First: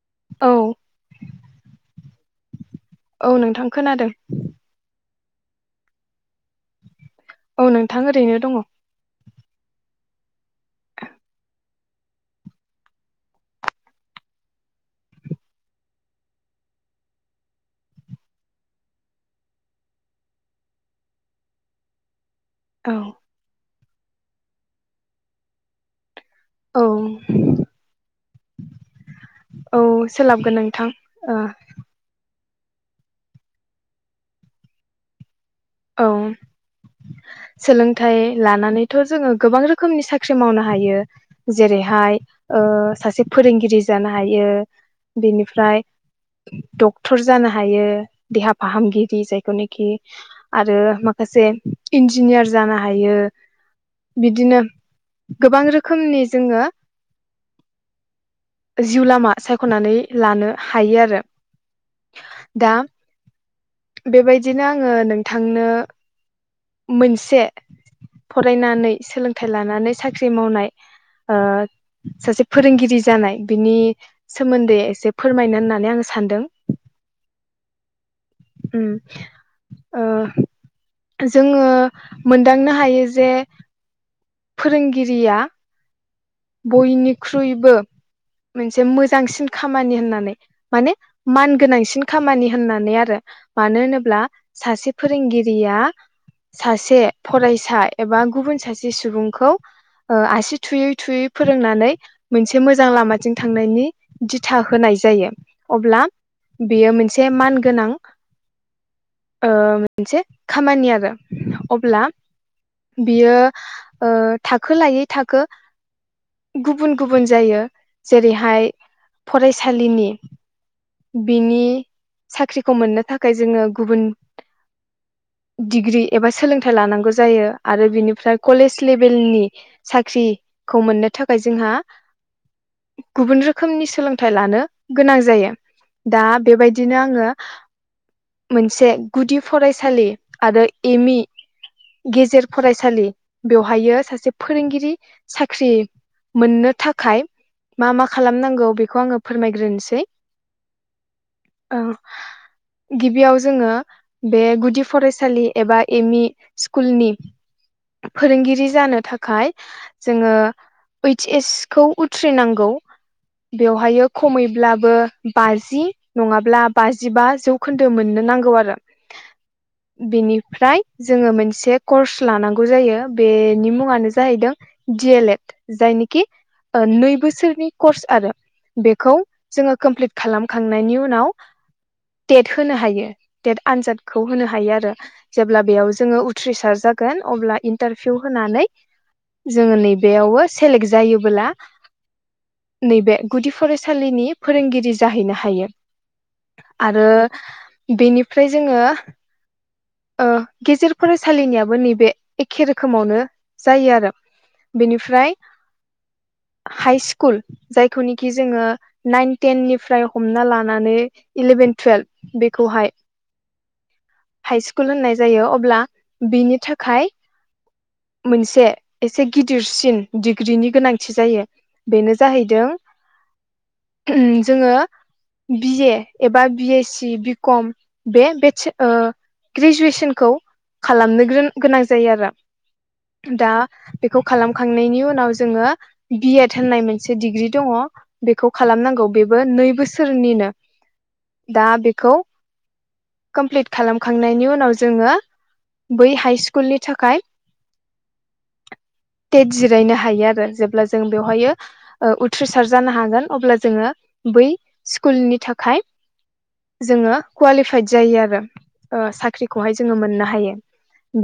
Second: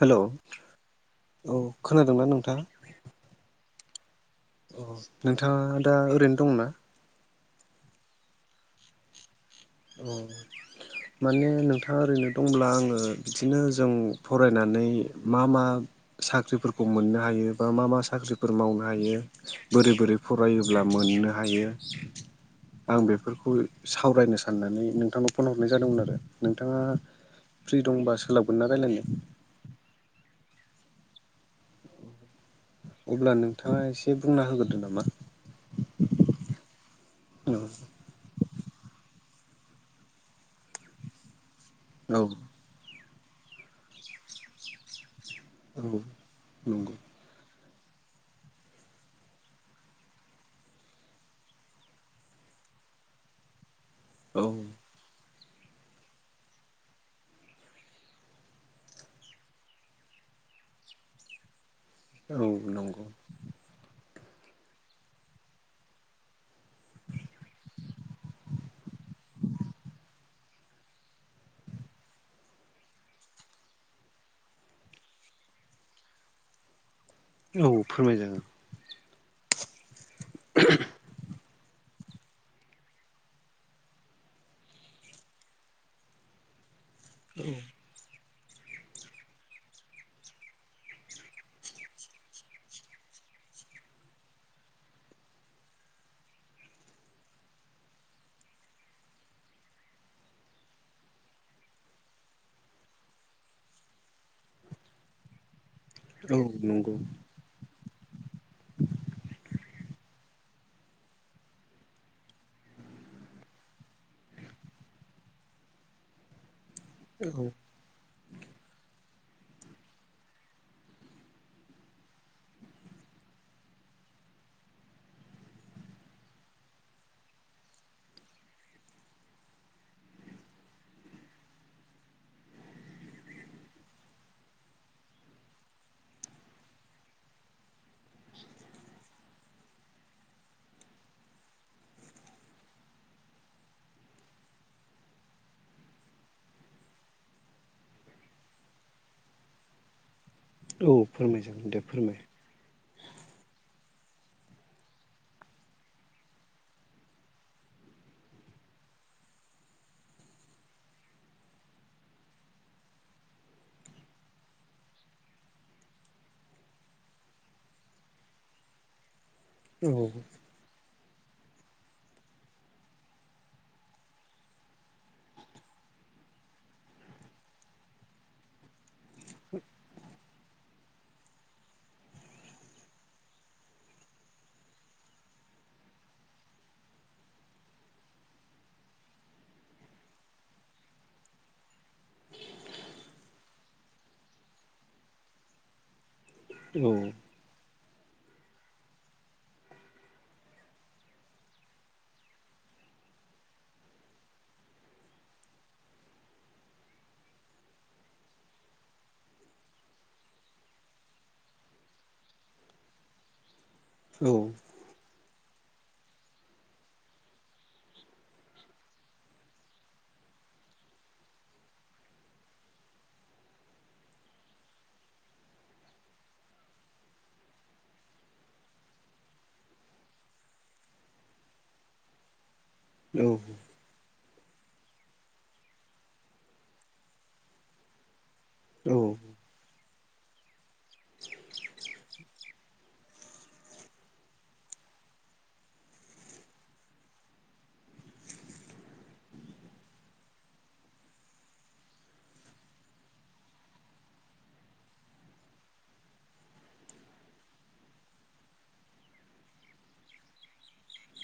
Hello औ औ खोनादोंना नोंथां औ नोंथां खोनादों नोंथाङा दा ओरैनो दं ना औ नोंथां ओरैनो दङ औ माने नोंथाङा ओरैनो दंब्ला आङो बिदिनो जों फरायनानै मा मा साख्रिफोरखौ मोननो हायो बा मा मा साख्रिफोर मावनो हायो बोरै बोरै फरायोब्ला मोननो हायो औ आं बेफोरखौ सावरायनो सान साननानै नोंथांनाव फन हरनाय जादोंमोन आरो नोंथाङा औ फ्रि दंबा सोलाबगोन ना रायलायनो औ सोलाबगोन नोंथां ओ अब्ला नोंथाङा एसे बुंना होग्रोदो नामा औ सोलोंथाइ लानानैथ जोङो गोबां रोखोमनि साख्रि मावनो हायो औ जेरैहाय ओ सासे फोरोंगिरि जानो हायो औ बेनिफ्राय नंगौ डक्टर जानाय हायो देहा फाहामगिरि जायखौनोखि आरो माखासे इन्जिनियार जानो हायो औ बिदिनो गोबां रोखोमनि जोङो जिउ लामा सायखनानै लानो हायो आरो औ दा नंगौ बेबायदिनो आङो नों थांनो मोनसे फरायनानै सोलोंथाइ लानानै साख्रि मावनाय ओ सासे फोरोंगिरि जानाय बिनि सोमोन्दै एसे फोरमायनो होननानै आङो सानदों औ फोरमायजागोन [inaudible] [inaudible] जोङो मोनदांनो हायो जे फोरोंगिरिया। बयनिख्रुइबो। मोनसे मोजांसिन खामानि होननानै माने मान गोनांसिन खामानि होननानै आरो मानो होनोब्ला सासे फोरोंगिरिया सासे फरायसा एबा गुबुन सासे सुबुंखौ आसि थुयै थुयै। फोरोंनानै मोनसे मोजां लामथिं थांनायनि दिथा होनाय जायो। अब्ला औ नंगौ बेयो मोनसे मान गोनां। ओं। मोनसे खामानि आरो अब्ला बियो थाखो लायै थाखो। गुबुन गुबुन औ जायो। जेरैहाय फरायसालिनि बिनि साख्रिखौ मोननो थाखाय जोङो गुबुन डिग्रि एबा सोलोंथाइ लानांगौ जायो आरो बिनिफ्राय कलेज लेभेलनि साख्रिखौ मोननो। थाखाय जोंहा गुबुन रोखोमनि सोलोंथाइ लानो गोनां जायो दा बेबायदिनो आङो मोनसे गुदि फरायसालि आरो एम मि गेजेर फरायसालि बेवहाय सासे फोरोंगिरि साख्रि। मोननो थाखाय मा मा खालामनांगौ बेखौ आङो फोरमायग्रोनोसै। औ फोरमायजागोन दे औ फोरमाय गिबियाव जोङो। बे गुदि फरायसालि एबा एम मि स्कुलनि फोरोंगिरि जानो थाखाय जोङो। ओइच एस खौ उथ्रिनांगौ बेवहाय खमैब्लाबो बाजि नङाब्ला बाजिबा जौखोन्दो मोननो नांगौ आरो। औ बेनिफ्राय। जोङो मोनसे कर्स लानांगौ जायो बेनि मुङानो जाहैदों दिलेड। जायनिखि नै बोसोरनि कर्स आरो बेखौ जोङो कमप्लिट खालामखांनायनि उनाव टेट होनो हायो टेट आनजादखौ होनो हायो आरो जेब्ला बेयाव जोङो उथ्रिसार जागोन अब्ला इन्टारभिउ होनानै जोङो नैबेयावबो। सेलेक्ट जायोबोब्ला नैबे गुदि फरायसालिनि फोरोंगिरि जाहैनो हायो। औ आरो। बेनिफ्राय जोङो। गेजेर फरायसालिनियाबो नैबे एखे रोखोमावनो जायो आरो बेनिफ्राय हाइ स्कुल जायखौनोखि जोङो नाइन टेननिफ्राय हमना लानानै इलेभेन टुवेल्भ बेखौहाय। औ हाइ स्कुल होननाय जायो अब्ला। बेनि थाखाय मोनसे एसे गिदिरसिन डिग्रिनि गोनांथि जायो बेनो जाहैदों जोङो बिए एबा बि एस सि बिकम बे बेटस ओ- ग्रेजुवेसनखौ खालामनो गोनां जायो आरो। दा बे। खौ खालामखांनायनि उनाव जोङो बिएद होननाय मोनसे डिग्रि दङ। बेखौ खालामनांगौ बेबो नै बोस सोरनिनो। दा बेखौ। कमप्लिट खालाम। खांनायनि उनाव जोङो बै हाइ स्कुलनि थाखाय टेट जिरायनो हायो आरो जेब्ला जों बेवहाय ओ- उथ्रिसार जानो हागोन अब्ला जोङो बै स्कुलनि थाखाय जोङो कुवालिफाइद जायो आरो। ओ-साख्रिखौहाय जोङो मोननो हायो।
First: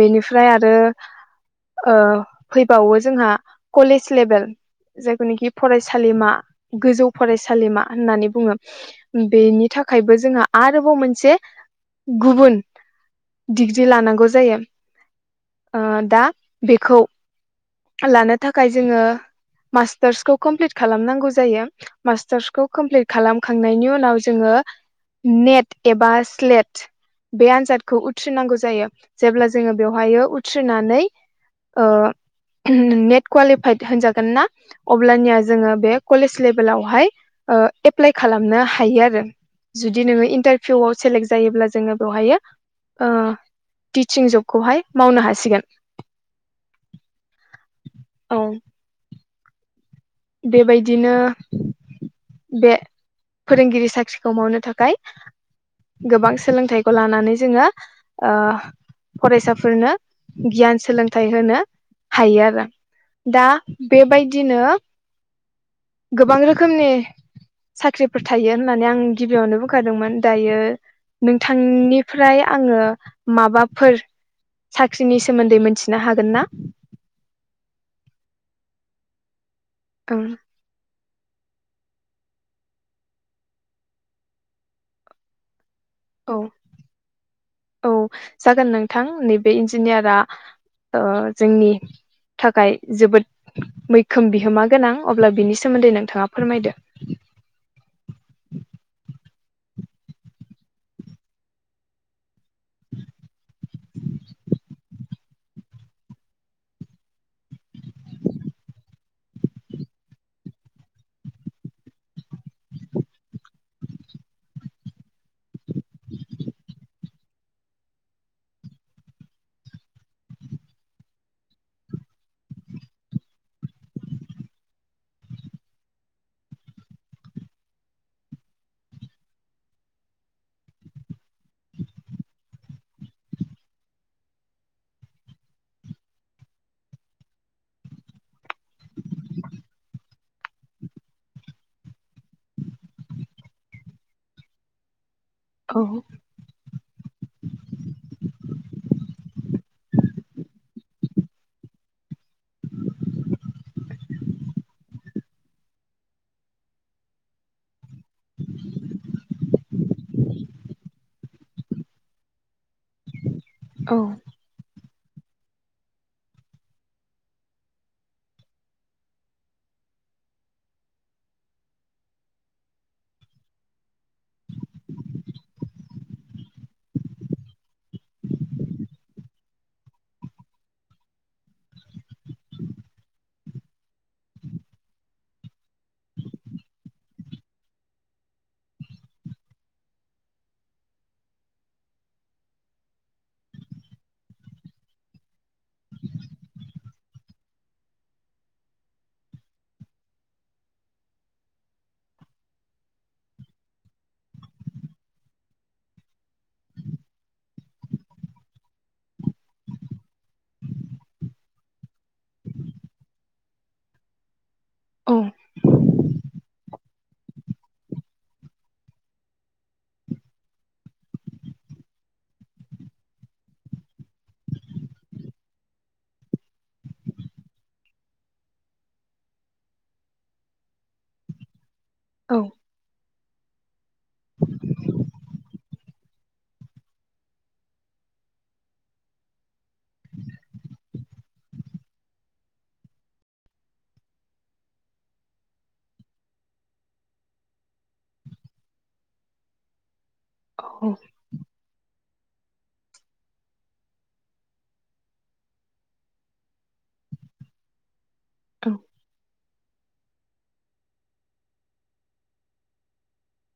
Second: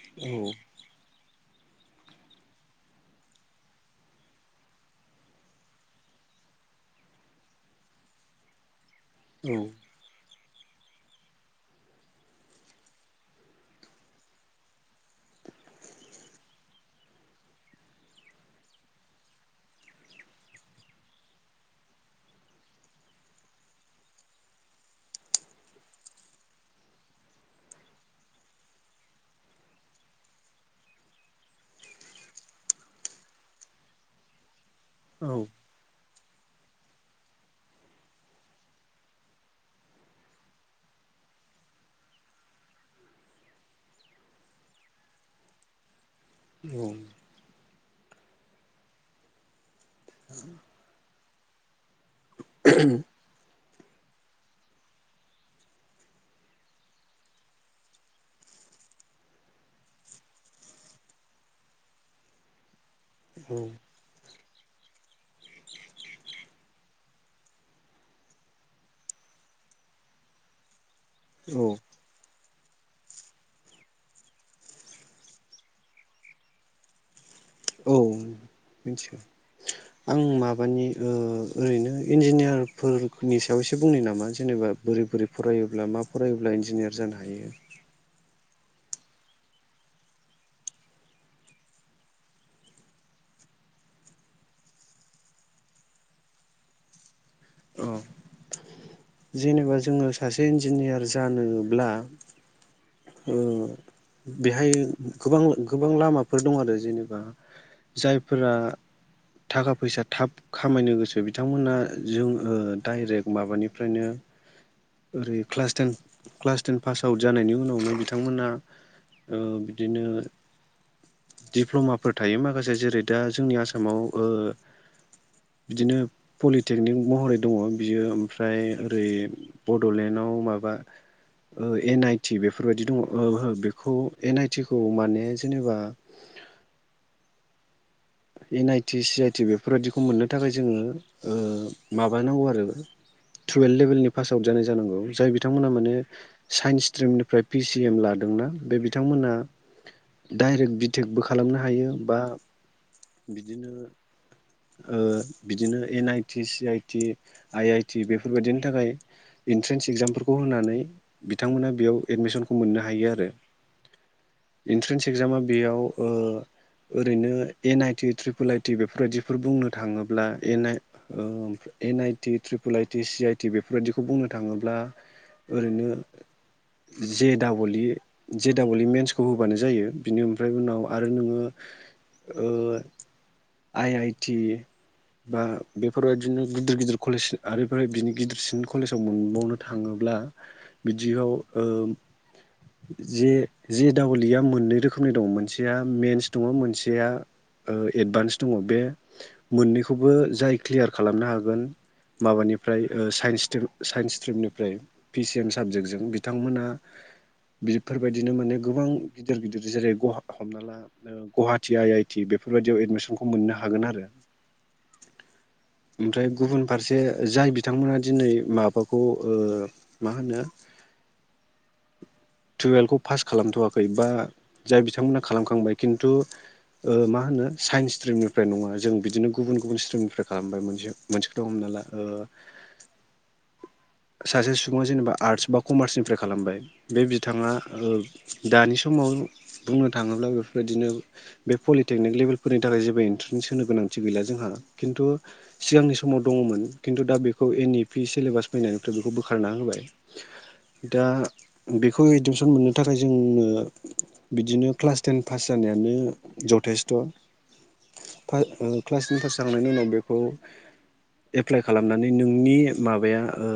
बेनिफ्राय आरो। ओ-फैबावो जोंहा कलेज लेभेल जायखौनिखि फरायसालिमा गोजौ फरायसालिमा होननानै बुङो। बेनि थाखायबो जोंहा। आरोबाव मोनसे गुबुन डिग्रि लानांगौ जायो ओ- दा बेखौ लानो थाखाय जोङो मास्टार्सखौ कमप्लिट खालामनांगौ जायो मास्टार्सखौ कमप्लिट खालामखांनायनि उनाव जोङो नेट एबा स्लेट। बे आनजादखौ उथ्रिनांगौ जायो जेब्ला जोङो बेवहायो उथ्रिनानै ओ- नेट कवालिफाइद होनजागोन ना, अब्लानिया जोङो बे कलेज लेभेलावहाय - एप्लाइ खालामनो हायो आरो जुदि नोङो इन्टारभिउआव सेलेक्ट जायोब्ला। जोङो बेवहायो ओ- टिचिं जबखौहाय मावनो हासिगोन। औ औ बेबायदिनो बे फोरोंगिरि साख्रिखौ मावनो थाखाय गोबां सोलोंथाइखौ लानानै जोङो ओ- फरायसाफोरनो गियान सोलोंथाइ होनो हायो आरो। दा औ बेबायद दिनो गोबां रोखोमनि साख्रिफोर थायो होननानै आं गिबियावनो बुंखादोंमोन दायो। नोंथांनि फ्राय आङो माबाफोर साख्रिनि सोमोन्दै मिथिनो हागोन ना? औ मिथिगौ आं ओं माबानि ओ-ओरैनो इन्जिनियारफोरनि सायाव एसे बुंनि नामा जेनेबा बोरै बोरै फरायो। ब्ला मा औ फरायोब्ला इन्जिनियार जानो हायो। औ जागोन नोंथां नैबे इन्जिनियारा ओ-जोंनि थाखाय जोबोद मैखोम बिहोमा गोनां अब्ला बिनि सोमोन्दै नोंथाङा फोरमायदो। औ जेनेबा जोङो सासे इन्जिनियार जानोब्ला ओ- बेहाय गोबां गोबां लामाफोर दं आरो जेनेबा जायफोरा थाखा फैसा थाब खामायनो गोसो बिथांमोना जों ओ- डाइरेक्ट माबानिफ्रायनो ओरै- class ten class ten pass out जानायनि उनाव मोनो बिथांमोना ओ बिदिनो दिप्ल माफोर थायो माखासे जेरै दा जोंनि आसामाव ओ बिदिनो पलिटेकनिक महरै दङ बियो ओमफ्राय ओरै बडलेण्डआव माबा ओ एन आइ टि बे फोरबायदि दङ ओ बेखौ एन आइ टि खौ माने जेनेबा एनआइटि सि आइ टि बेफोरबायदिखौ मोननो थाखाय जोङो ओ माबानांगौ आरो टुवेल्भ लेभेलनि पास आउट जानांगौ जाय बि बिथांमोनहा औ माने साइन्स स्ट्रिमनिफ्राय पि सि एम लादोंना बे बिथांमोना डाइरेक्ट बिटेकबो खालामनो हायो बा बिदिनो ओ बिदिनो N I T C I T I I T बेफोरबायदिनि थाखाय इन्ट्रेन्स एगजामफोरखौ होनानै बिथांमोना बेयाव एडमिसनखौ मोननो हायो आरो औ इन्ट्रेन्स एकजामा बेयाव ओ ओरैनो एन आइटि ट्रिपोल आइटि बेफोरबायदि बेफोर बुंनो थाङोब्ला एन आइ ओ N I T triple IT C IT बेफोरबायाददिखौ बुंनो थाङोब्ला ओरैनो जे डाब इ जे डाबल इ मेन्सखौ होबानो जायो बिनि फ्राय उनाव आरो नोङो आइ आइ टि बा बेफोरबायदिनो गिदिर गिदिर कलेज आरोफ्राय बिनि गिदिरसिन कलेजाव मोनबावनो थाङोब्ला बिदियाव ओ जे जे दाबल इ या मोननै रोखोमनि दङ मोनसेया मेन्स दङ मोनसेया एडभान्स दङ बे मोननैखौबो जाय क्लियार खालामनो हागोन माबानिफ्राय ओ साइन्स सिटि साइन्स स्ट्रिमनिफ्राय पिसि एम साबजेक्टजों बिथांमोना बेफोरबायदिनो माने गोबां गिदिर गिदिर जेरै गु हमना ला गुवाहाटी आइ आइ टि बेफोरबायदियाव एडमिसनखौ मोननो हा हागोन आरो औ ओमफ्राय गुबुन फारसे जाय बिथांमोना दिनै माबाखौ ओ मा होनो टुयेल्भखौ पास खालामथवाखै बा जाय बिथांमोना खालामखांबाय खिन्थु ओ मा होनो साइन्स स्ट्रिमनि फ्राय नङा जों बिदिनो गुबुन गुबुन स्ट्रिमनिफ्राय खालामबाय मोनसे मोनसेखौथ हमनो हाला। औ। सासे सुबुङा जेनेबा आरटस बा कमारसनिफ्राय खालामबाय बे बिथाङा ओ दानि समाव बुंनो थाङोब्ला बेफोरबायदिनो बे पलिटेकनिक लेभेलफोरनि थाखाय जेबो इन्ट्रे न्स होनो गोनांथि गैला जोंहा खिन्थु सिगांनि समाव दङमोन खिन्थु दा बेखौ एन इ पि सिलेबास फैनायनिफ्राय बेखौ बोखारना होबाय। औ दा बे खौ एडमिसन मोननो थाखाय जोंनो बिदिनो क्लास टेन पास जानायानो जथेस्थ। फाइभ औ ओ क्लासनि फास जाखांनायनि उनाव बेखौ एप्लाइ खालामनानै नोंनि माबाया ओ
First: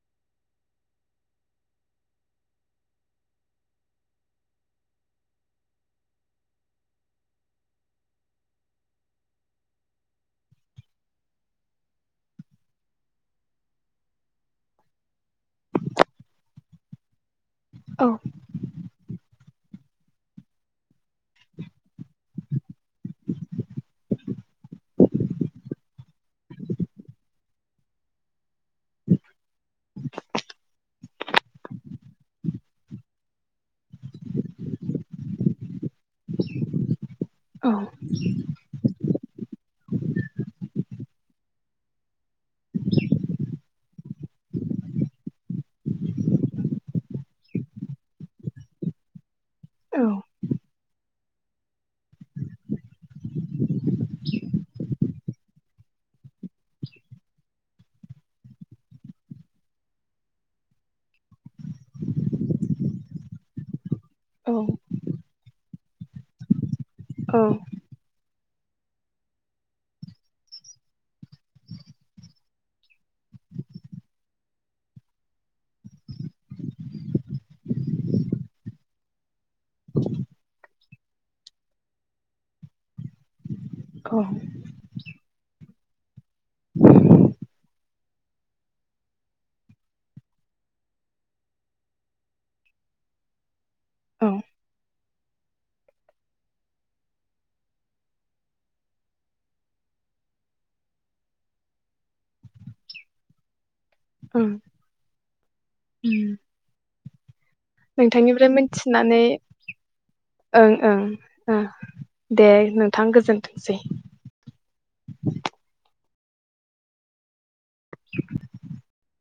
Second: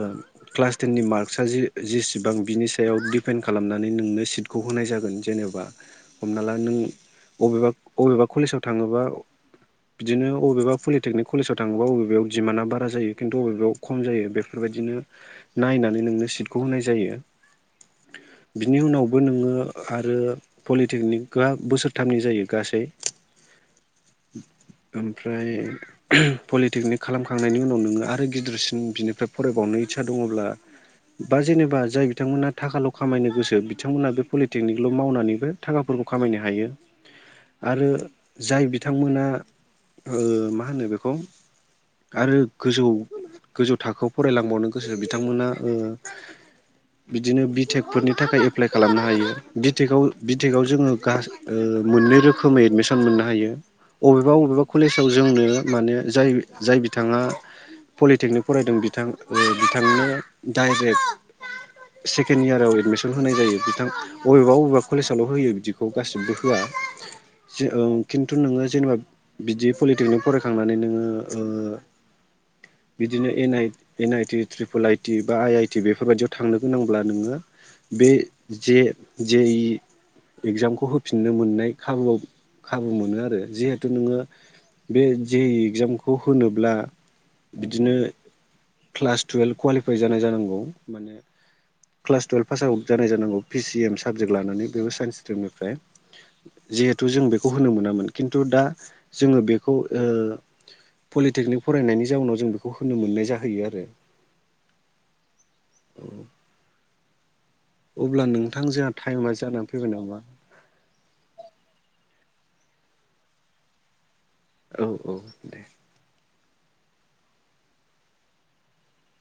क्लास टेननि मार्कसआ जि-जेसेबां बिनि सायाव डिपेन्ड खालामनानै नोंनो सिटखौ होनाय जागोन जेनेबा हमना ला नों अबेबा अबेबा कलेजाव थाङोबा बिदिनो अबेबा पलिटेकनिक कलेजाव थाङोबा अबेबायाव दिडिमान्डआ बारा जायो खिन्थु अबेबायाव खम जायो बेफोरबायदिनो नायनानै नोंनो सिटखौ होनाय जायो। औ बिनि उनावबो नोङो आरो पलिटेकनिकआ बोसोरथामनि जायो गासै ओमफ्राय पलिटेकनिक खालामखांनायनि उनाव नोङो आरो गिदिरसिन बिनिफ्राय फरायबावनो इस्सा दङब्ला बा जेनेबा जाय बिथांमोनहा थाखाल खामायनो गोसो बिथांमोना बे पलिटेकनिकल मावनानैबो थाखाफोरखौ खामायनो हायो। औ आरो जाय बि ओ मा होनो बेखौ आरो गोजौ गोजौ थाखोआव फरायलांबावनो गोसो बिथांमोना ओ बिदिनो बिटेक फोरनि थाखाय एप्लाइ खालामनो हायो बिटेकाव बिटेकाव जोङो गा ओ मोननै रोखोमै एडमिसन मोननो हायो। अबेबा अबेबा कलेजाव जोंनो माने जाय जाय बिथाङा पलिटेकनिक फरायदों बिथां ओ बिथांनो डाइरेक्ट सेकेण्ड इयाराव एडमिसन होनाय जायो बिथां अबेबा औ अबेबा कलेजावल होयो बिदिखौ गासिबबो होआ। जो ओं खिन थु नोङो जेनेबा बिदि पलिटेकनिक फरायखांनानै नोङो ओ बिदिनो N I N I T triple I T बा आइ आइटि बेफोर बायदियाव थांनो गोनांब्ला नोङो बे जे जे इ एगजामखौ होफिननो मोननाय खाबुुआव खा बु मोनो आरो जिहे तु नोङो औ बे जे इगजामखौ होनोब्ला बिदिनो क्लास टुयेल्भ कुवालिफाइ जानाय जानांगौ माने क्लास टुयेल्भ पास आउट जानाय जानांगौ। पिसि एम औ साबजेक्ट लानानै बेबो साइन्स ट्रिम निफ्राय जिहेथु जों बे खौ होनो मोनामोन खिन्थु दा जोङो बेखौ ओ पलिटेकनिक फरायनायनि जाउनाव जों बे खौ होनो मोननाय जाहैयो आरो ओं औ। नोंथांनिफ्राय मोनथिनानै टाइमा जानानै फैबाय नामा ओं ओं ओ दे। नोंथां गोजोनथोंसै। औ औ दे। [inaudible]